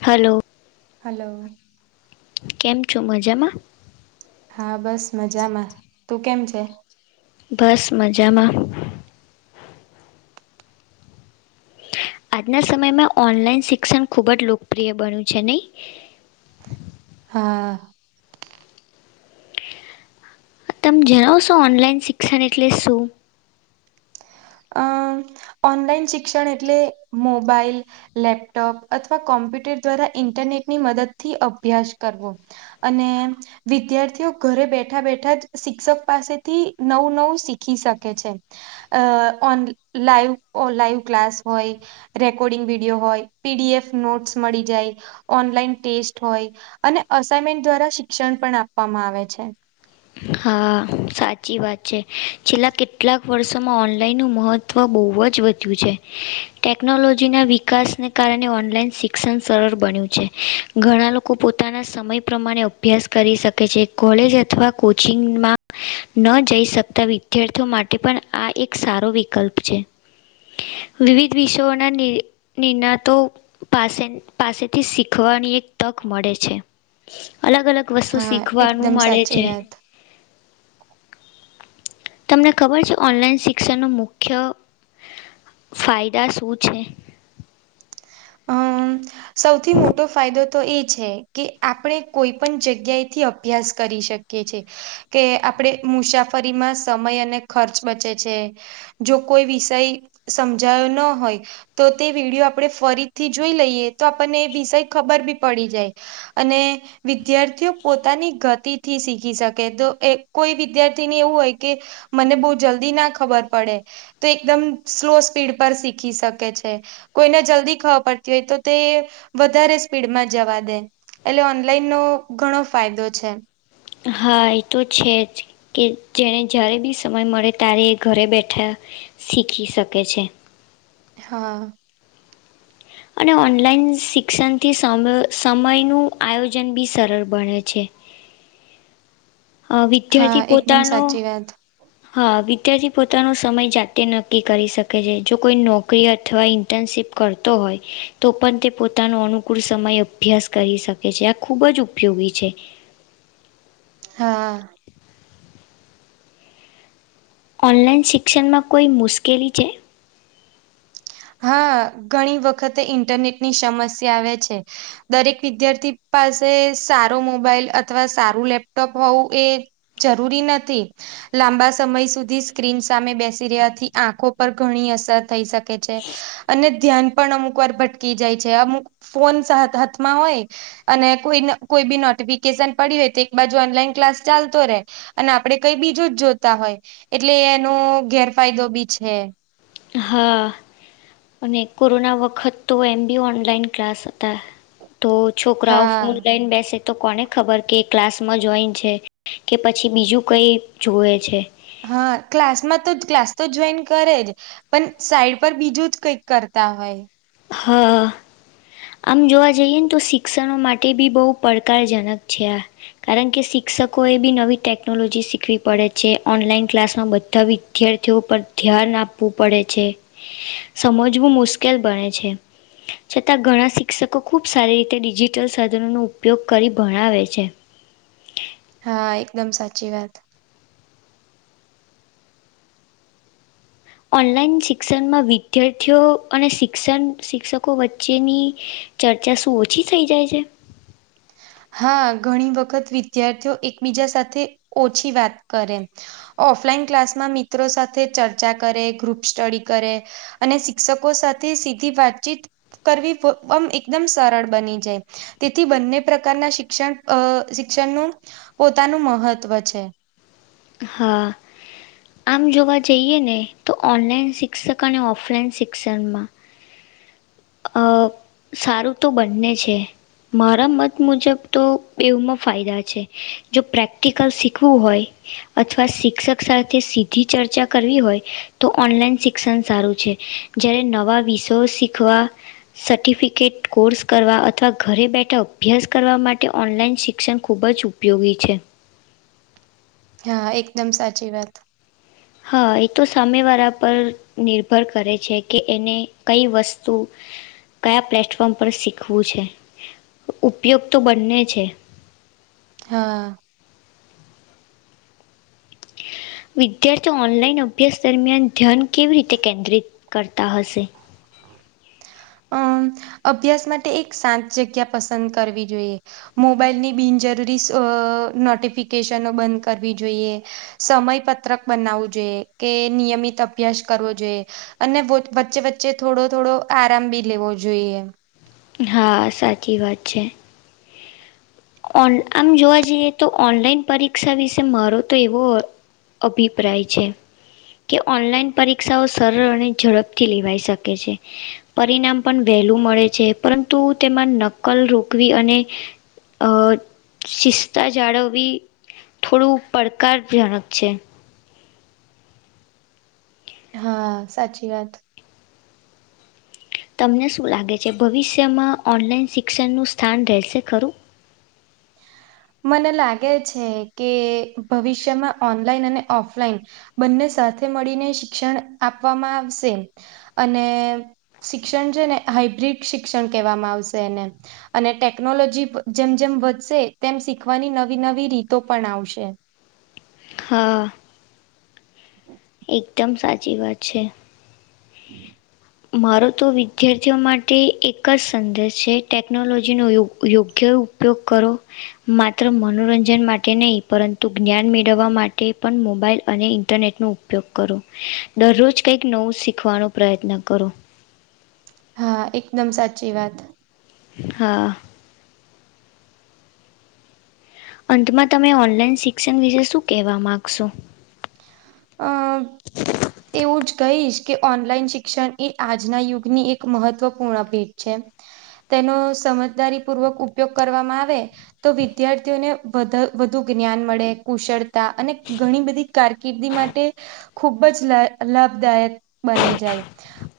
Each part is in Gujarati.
હલો. હલો. કેમ છો મજામાં? હા બસ મજામાં, તું કેમ છે? બસ મજામાં. આજના સમયમાં ઓનલાઈન શિક્ષણ ખૂબ જ લોકપ્રિય બન્યું છે નહીં? હા. તમે જણાવશો ઓનલાઈન શિક્ષણ એટલે શું? અ ઓનલાઈન શિક્ષણ એટલે મોબાઈલ. લેપટોપ અથવા કોમ્પ્યુટર દ્વારા ઇન્ટરનેટ ની મદદ થી અભ્યાસ કરવો. અને વિદ્યાર્થીઓ ઘરે બેઠા બેઠા જ શિક્ષક પાસેથી નવું નવું શીખી શકે છે. અ ઓન લાઈવ લાઈવ ક્લાસ હોય. રેકોર્ડિંગ વિડીયો હોય પીડીએફ નોટસ મળી જાય. ઓનલાઈન ટેસ્ટ હોય અને અસાઇમેન્ટ દ્વારા શિક્ષણ પણ આપવામાં આવે છે. હા સાચી વાત છે, છેલ્લા કેટલાક વર્ષોમાં ઓનલાઈનનું મહત્ત્વ મહ બહુ જ વધ્યું છે, ટેકનોલોજીના વિકાસને કારણે ઓનલાઈન શિક્ષણ શિક્ષણ સરળ બન્યું છે ઘણા લોકો પોતાના સમય પ્રમાણે અભ્યાસ કરી શકે છે. કોલેજ અથવા કોચિંગમાં ન જઈ શકતા વિદ્યાર્થીઓ માટે પણ આ એક સારો વિકલ્પ છે. વિવિધ વિષયોના નિણાતો પાસે પાસેથી શીખવાની એક તક મળે છે, અલગ અલગ વસ્તુ હા શીખવાનું એકદમ મળે સાચી છે. વાત. તમને ખબર છે ઓનલાઈન શિક્ષણનો મુખ્ય ફાયદા શું છે? અમ સૌથી મોટો ફાયદો તો એ છે, કે આપણે કોઈ પણ જગ્યાએથી અભ્યાસ કરી શકીએ છે. કે આપણેે મુસાફરીમાં સમય અને ખર્ચ બચે છે. જો કોઈ વિષય સમજાયો ન હોય. તો તે વિડીયો આપણે ફરીથી જોઈ લઈએ તો આપણને વિષય ખબર બી પડી જાય. અને વિદ્યાર્થીઓ પોતાની ગતિથી શીખી શકે તો કોઈ વિદ્યાર્થીને એવું હોય કે. મને બહુ જલ્દી ના ખબર પડે. તો એકદમ સ્લો સ્પીડ પર શીખી શકે છે, કોઈને જલ્દી ખવા પડતી હોય તો તે, વધારે સ્પીડમાં જવા દે એટલે ઓનલાઈનનોો ઘણો ફાયદો છે. હા એ તો છે જ. કે જેને જ્યારે બી સમય મળે ત્યારે એ ઘરે બેઠા, શીખી શકે છે. હા. અને ઓનલાઈન શિક્ષણથી સમ સમયનું આયોજન બી સરળ બને છે. અ હા વિદ્યાર્થી એકદમ પોતાનો સાચી વાત હા વિદ્યાર્થી પોતાનો સમય જાતે નક્કી કરી શકે છે જો કોઈ નોકરી અથવા ઇટર્નશીપ કરતો હોય, તો પણ તે પોતાનો અનુકૂળ સમયે અભ્યાસ કરી શકે. કે છે આ ખૂબ જ ઉપયોગી છે. હા. ઓનલાઈન શિક્ષણમાં કોઈ મુશ્કેલી છે? હા ઘણી વખતે ઇન્ટરનેટ ની સમસ્યા આવે છે. દરેક વિદ્યાર્થી પાસે સારો મોબાઈલ અથવા સારું લેપટોપ હોવું એ જરૂરી નથી. લાંબા સમય સુધી સ્ક્રીન સામે બેસી રહ્યાથી આંખો પર ઘણી અસર થઈ શક કે અને ધ્યાન પણ અમુક વાર ભટકી જાય છે. અમુક ફોન હાથમાં હોય અને કોઈ કોઈ બી નોટિફિકેશન પડી હોય તો એક બાજુ ઓનલાઈન ક્લાસ ચાલતો રે અને આપડે કઈ બીજું જ જોતા હોય એટલે એનો ગેરફાયદો બી છે. હા. અને કોરોના વખત તો એમ બી ઓનલાઈન ક્લાસ હતા. તો છોકરાઓ ફોન હા લઇને બેસે તો કોને ખબર કે ક્લાસમાં જોઈન છે કે પછી બીજું કંઈ જુએ છે. હા, ક્લાસમાં તો ક્લાસ તો જોઈન કરે જ પણ સાઈડ પર બીજું જ કંઈક કરતા હોય. હા. આમ જોવા જઈએ ને તો શિક્ષણનો માટે બી બો પડકારજનક છે આ કારણકે શિક્ષકો એ બી નવી ટેકનોલોજી શીખવી પડે છે ઓનલાઈન ક્લાસમાં બધા વિદ્યાર્થીઓ પર ધ્યાન આપવું પડે છે સમજવું મુશ્કેલ બને છે. છતાં ઘણા શિક્ષકો ખુબ સારી રીતે ડિજિટલ સાધનોનો ઉપયોગ કરી ભણાવે છે. હા, એકદમ સાચી વાત. ઓનલાઈન શિક્ષણમાં વિદ્યાર્થીઓ અને શિક્ષણ શિક્ષકો વચ્ચેની ચર્ચા શું ઓછી થઈ જાય છે? હા, ઘણી વખત વિદ્યાર્થીઓ એકબીજા સાથે ઓછી વાત કરે ઓફલાઈન ક્લાસમાં મિત્રો સાથે ચર્ચા કરે, ગ્રુપ સ્ટડી કરે. અને શિક્ષકો સાથે સીધી વાતચીત કરવીમ એકદમ સરળ બની જાય તેથી બંને પ્રકારના શિક્ષણ અહ શિક્ષણનું પોતાનું મહત્વ છે. હા. આમ જોવા જઈએ ને તો ઓનલાઈન શિક્ષક અને ઓફલાઈન શિક્ષણમાં અહ સારું તો બંને છે. મારા મત મુજબ તો બેવમાં ફાયદા છે, જો પ્રેક્ટિકલ શીખવું હોય અથવા શિક્ષક સાથે સીધી ચર્ચા કરવી હોય, તો ઓનલાઈન શિક્ષણ સારું છે. જ્યારે નવા વિષયો શીખવા સર્ટિફિકેટ કોર્સ કરવા અથવા ઘરે બેઠા અભ્યાસ કરવા માટે ઓનલાઈન શિક્ષણ ખૂબજ ઉપ યોગી છે. હા, એકદમ સાચી વાત હા, એતો સામેવારા પર નિર્ભર કરે છે કે એને કઈ વસ્તુ કયા પ્લેટફોર્મ પર શીખવું છે, ઉપયોગ તો બંને છે. હા. વિદ્યાર્થીઓ ઓનલાઈન અભ્યાસ દરમિયાન ધ્યાન કેવી રીતે કેન્દ્રિત કરતા હશે? અમ અભ્યાસ માટે એક શાંત જગ્યા પસંદ કરવી જોઈએ. મોબાઈલની બિનજરૂરી અહ નોટિફિકેશનો બંધ કરવી જોઈએ. સમય પત્રક બનાવવું જોઈએ કે નિયમિત અભ્યાસ કરવો જોઈએ. અને વચ્ચે વચ્ચે થોડો થોડો આરામ બી લેવો જોઈએ. હા, સાચી વાત છે. ઓન આમ જોવા જઈએ તો ઓનલાઈન પરીક્ષા વિશે મારો તો એવો અભિપ્રાય છે. કે ઓનલાઈન પરીક્ષાઓ સરળ અને ઝડપથી લેવાઈ શકે છે. પરિનામ પણ વહેલું મળે છે, પરંતુ તેમાં નકલ રોકવી અને અહ શિસ્તા જાળવવી થોડું પડકારજનક છે. હા, સાચી વાત. તમને શું લાગે છે ભવિષ્યમાં ઓનલાઈન શિક્ષણનું સ્થાન રહેશે ખરું? મને લાગે છે કે ભવિષ્યમાં ઓનલાઈન અને ઓફલાઈન બંને સાથે મળીને શિક્ષણ આપવામાં આવશે. અને શિક્ષણ છે ને હાઈબ્રિડ શિક્ષણ કહેવામાં આવશે એને. અને ટેકનોલોજી જેમ-જેમ વધશે તેમ શીખવાની નવી-નવી રીતો પણ આવશે. હા. [inaudible] એકદમ સાચી વાત છે. [inaudible] મારો તો વિદ્યાર્થી ઓ માટે એક જ સંદેશ છે, ટેકનોલોજી નો યોગ યોગ્ય ઉપયોગ કરો. માત્ર મનોરંજન માટે નહીં, પરંતુ જ્ઞાન મેળવવા માટે પણ મોબાઈલ અને ઇન્ટરનેટ નું ઉપયોગ કરો. દરરોજ કંઈક નવું શીખવા નો પ્રયત્ન કરો. હા, એકદમ સાચી વાત. હા. અંત માં તમે ઓનલાઈન શિક્ષણ વિશે શું કહેવા માગશો? અ [inaudible] એવું જ કહીશ કે ઓનલાઈન શિક્ષણ એ આજ ના યુગની એક મહત્વપૂર્ણ [unintelligible] છે. તેનો સમજદારી પૂર્વક ઉપયોગ કરવામાં આવે તો વિદ્યાર્થીઓને વધ વધુ જ્ઞાન મળે, કુશળતા અને ઘણી બધી કારકિર્દી મા ટે ખૂબ જ લા લાભદાયક બની જાય.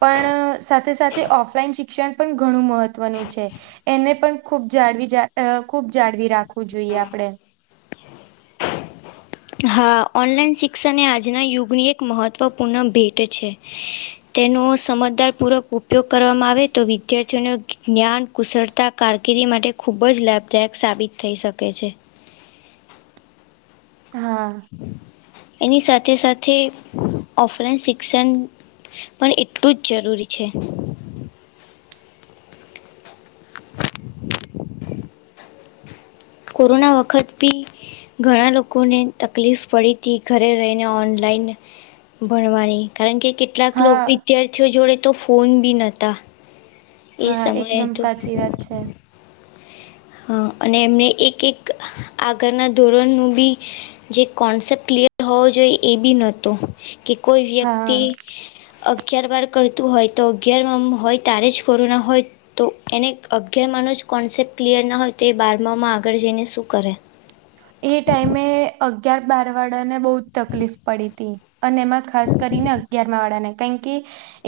પણ સાથે-સાથે ઓફલાઈન શિક્ષણ પણ ઘણું મહત્વનું છે. એને પણ ખૂબ જાળવી જા અહ ખૂબ જાળવી રાખવું જોઈએ આપણેે. હા. ઓનલાઈન શિક્ષણ એ આજ ના યુગની એક મહત્ત્વપૂર્ણ ભેટ છે. તેનો સમજદારપૂર્વક ઉપયોગ કરવામાં આવે તો વિદ્યાર્થીઓને જ્ઞાન, કુશળતા કારકિર્દી માટે ખૂબ જ લાભદાયક સાબિત થઈ શકે છે. હા. એની સાથે-સાથે ઓફલાઈન શિક્ષણ પણ એટલું જ જરૂરી છે. [inaudible] કોરોના વખત ભી ઘણા લોકોને તકલીફ પડી તી ઘરે રહીને ઓનલાઈન ભણવાની, કારણ કે કેટલાક લોક હા વિદ્યાર્થીઓ જોડે તો ફોન પણ નતા. હા, એકદમ સાચી વાત છે. હા. અને એમને એક-એક આગળના ધોરણનું બી જે કોન્સેપ્ટ ક્લિયર હોવો જોઈએ એ બી નતો. કે કોઈ હા. વ્યક્તિ અગિયાર બાર કરતું હોય તો અગિયારમા માં હોય ત્યારે જ કોરોના હોય તો એને અગિયારમાંનો જ કોન્સેપ્ટ ક્લિયર ના હોય તો એ બારમાં માં આગળ જઈને શું કરે? એ ટાઈમે અગિયાર બાર વાળા ને બહુ જ તકલીફ પડી તી. અને એમાં ખાસ કરીને અગિયાર માં વાળા ને. કે,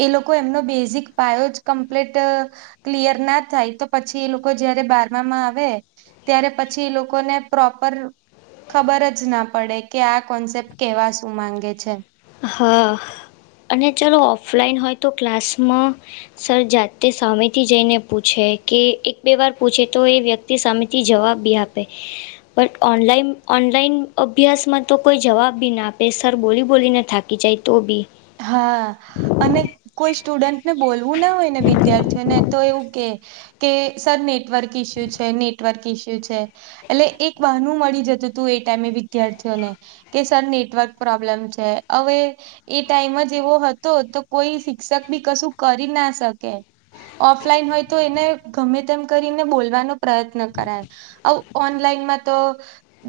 એ લોકો એમનો બેઝિક પાયો જ કમ્પ્લીટ ક્લિયર ના થાય તો પછી એ લોકો જયારે બારમાં આવે. ત્યારે પછી એ લોકોને પ્રો પર ખબર જ ના પડે કે આ કોન્સેપ્ટ કેવાશું માંગે છે. હા, અને ચલો ઓફલાઈન હોય તો ક્લાસમાં સર જાતે સામે થી જઈને પૂછે કે એક બે વાર પૂછે તો એ વ્યક્તિ તે સામેથી જવાબ બી આપે. પણ ઓનલાન ઓનલાઈન અભ્યાસમાં તો કોઈ જવાબ બી ના આપે સર બોલિવૂડ બોલીને થાકી જાય તો ભી. હા. અને કોઈ સ્ટુડન્ટને બોલવું ના હોય ને વિદ્યાર્થીઓને તો એવું કે. કે સર નેટવર્ક ઇસ્યુ છે નેટવર્ક ઇસ્યુ છે. એટલે એક બહા નું મળી જતું હતું એ ટાઈમે વિદ્યાર્થીઓને. કે સર નેટવર્ક પ્રોબ્લેમ છે હવે. ટાઈમ જ એવો હતો તો કોઈ શિક્ષક બી કશું કરી ના શકે. ઓફલાઈન હોય તો એને ગમે તેમ કરીને બોલવાનો પ્રયત્ન કરાય. આવ ઓનલાઈન માં તો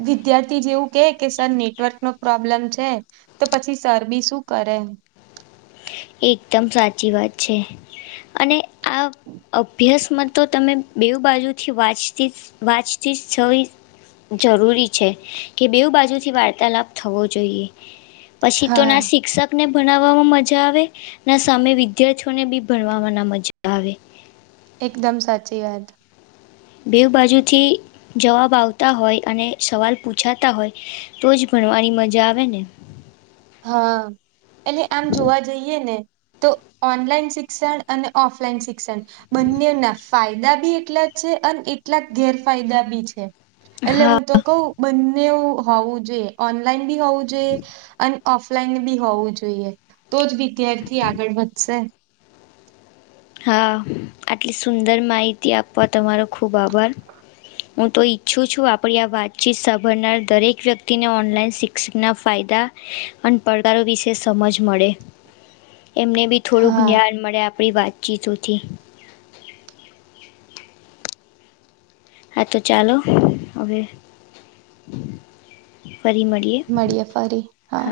વિદ્યાર્થી જેવું કે કે સર નેટવર્ક નો પ્રોબ્લેમ છે, તો પછી સર બી શું કરે. એકદમ સાચી વાત છે, અને આ અભ્યાસમાં તો તમે બે બાજુથી વાંચતી જ વાંચતી જ છવી જરૂરી છે, કે બેવ બાજુથી વાર્તાલાપ થવો જોઈએ. પછી તો હા ના શિક્ષકને ભણાવવામાં મજા આવે. ના સામે વિદ્યાર્થીઓને બી ભણવા ના મજા આવે. એકદમ સાચી વાત. બે બાજુથી જવાબ આવતા હોય અને સવાલ પૂછાતા હોય. તો જ ભણવાની મજા આવે ને. હા, એટલે આમ જોવા જઈએ ને તો ઓનલાઈન શિક્ષણ અને ઓફલાઈન શિક્ષણ, બંને ના ફાયદા બી એટલા અને એટલાક ગેરફાયદા બી છે, એટલે હા હું તો કહ. બંને હોવું જોઈએ ઓનલાઈન બી હોવું જોઈએ, અને ઓફલાઈન બી હોવું જોઈએ, તો જ વિદ્યાર્થી આગળ વધશે. હા, આટલી સુંદર માહિતી આપવા તમારો ખૂબ આભાર. હું તો ઈચ્છું છું આપણી આ વાતચીત સાંભળનાર દરેક વ્યક્તિને ઓનલાઈન શિક્ષકના ફાયદા. અને પડકારો વિશે સમજ મળે, એમને બી થોડુંક હા જ્ઞાન મળે આપણી વાતચીતોથી. હા તો ચાલો હવે, ફરી મળીએ. ફડીએ ફરી હા.